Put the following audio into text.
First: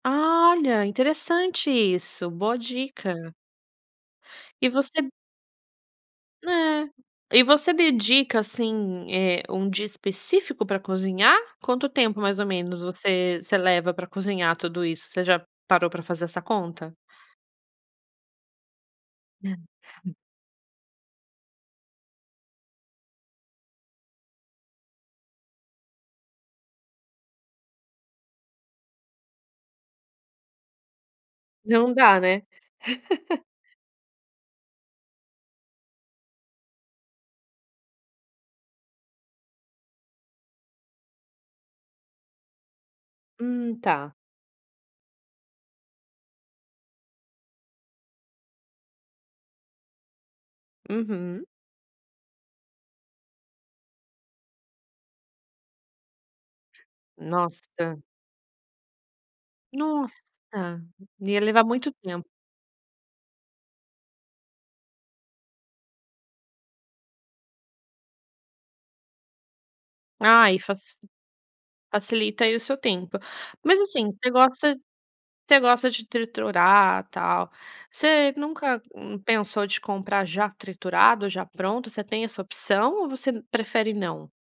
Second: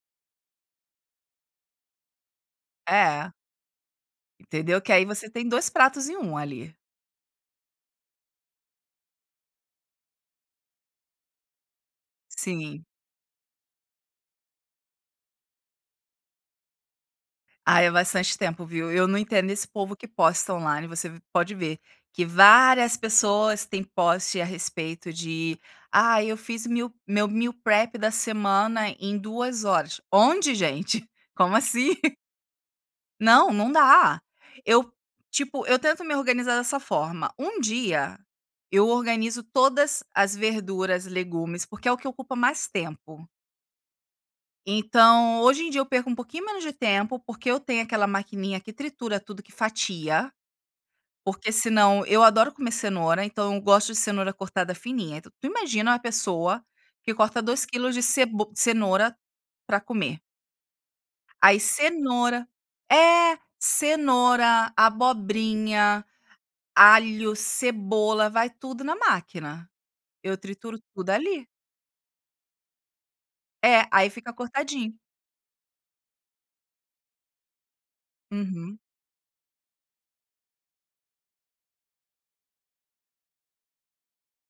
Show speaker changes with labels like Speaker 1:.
Speaker 1: Ah, olha, interessante isso, boa dica.
Speaker 2: É.
Speaker 1: E
Speaker 2: Entendeu? Que
Speaker 1: você
Speaker 2: aí você tem 2 pratos em 1 ali.
Speaker 1: É. E você dedica, assim, eh, um dia específico pra cozinhar? Quanto tempo mais ou menos
Speaker 2: Sim.
Speaker 1: você você leva pra cozinhar tudo isso? Você já parou pra fazer essa conta?
Speaker 2: Ah, é bastante tempo, viu. Eu eu não entendo esse povo que posta on-line, você v pode ver que várias pessoas têm post a respeito de: "Ai, eu fiz meal, meu meal prep da semana em 2 horas", onde gente? Como assim?
Speaker 1: Não dá, né?
Speaker 2: Não, não dá. Eu, tipo, eu tento me organizar dessa forma: 1 dia eu organizo todas as verduras, legumes, porque é o que ocupa mais tempo.
Speaker 1: Hum, tá.
Speaker 2: Então hoje em dia eu perco um pouquinho menos de tempo, porque eu tenho aquela maquininha que tritura tudo, que fatia,
Speaker 1: Uhum.
Speaker 2: porque senão eu adoro comer cenoura, então eu gosto de cenoura cortada fininha, então tu imagina uma pessoa que corta 2 quilos
Speaker 1: Nossa.
Speaker 2: de ceb cenoura pra comer.
Speaker 1: Nossa, ia
Speaker 2: Aí
Speaker 1: levar muito tempo.
Speaker 2: cenoura é, cenoura, abobrinha, alho, cebola, vai tudo na máquina. Eu
Speaker 1: Ah, aí fac
Speaker 2: trituro tudo ali.
Speaker 1: facilita aí o seu tempo. Mas,
Speaker 2: É, aí
Speaker 1: assim, você
Speaker 2: fica
Speaker 1: gosta
Speaker 2: cortadinho.
Speaker 1: você gosta de triturar, tal. Você nunca,
Speaker 2: Uhum.
Speaker 1: hum, pensou de comprar já triturado ou já pronto? Você tem essa opção ou você prefere não?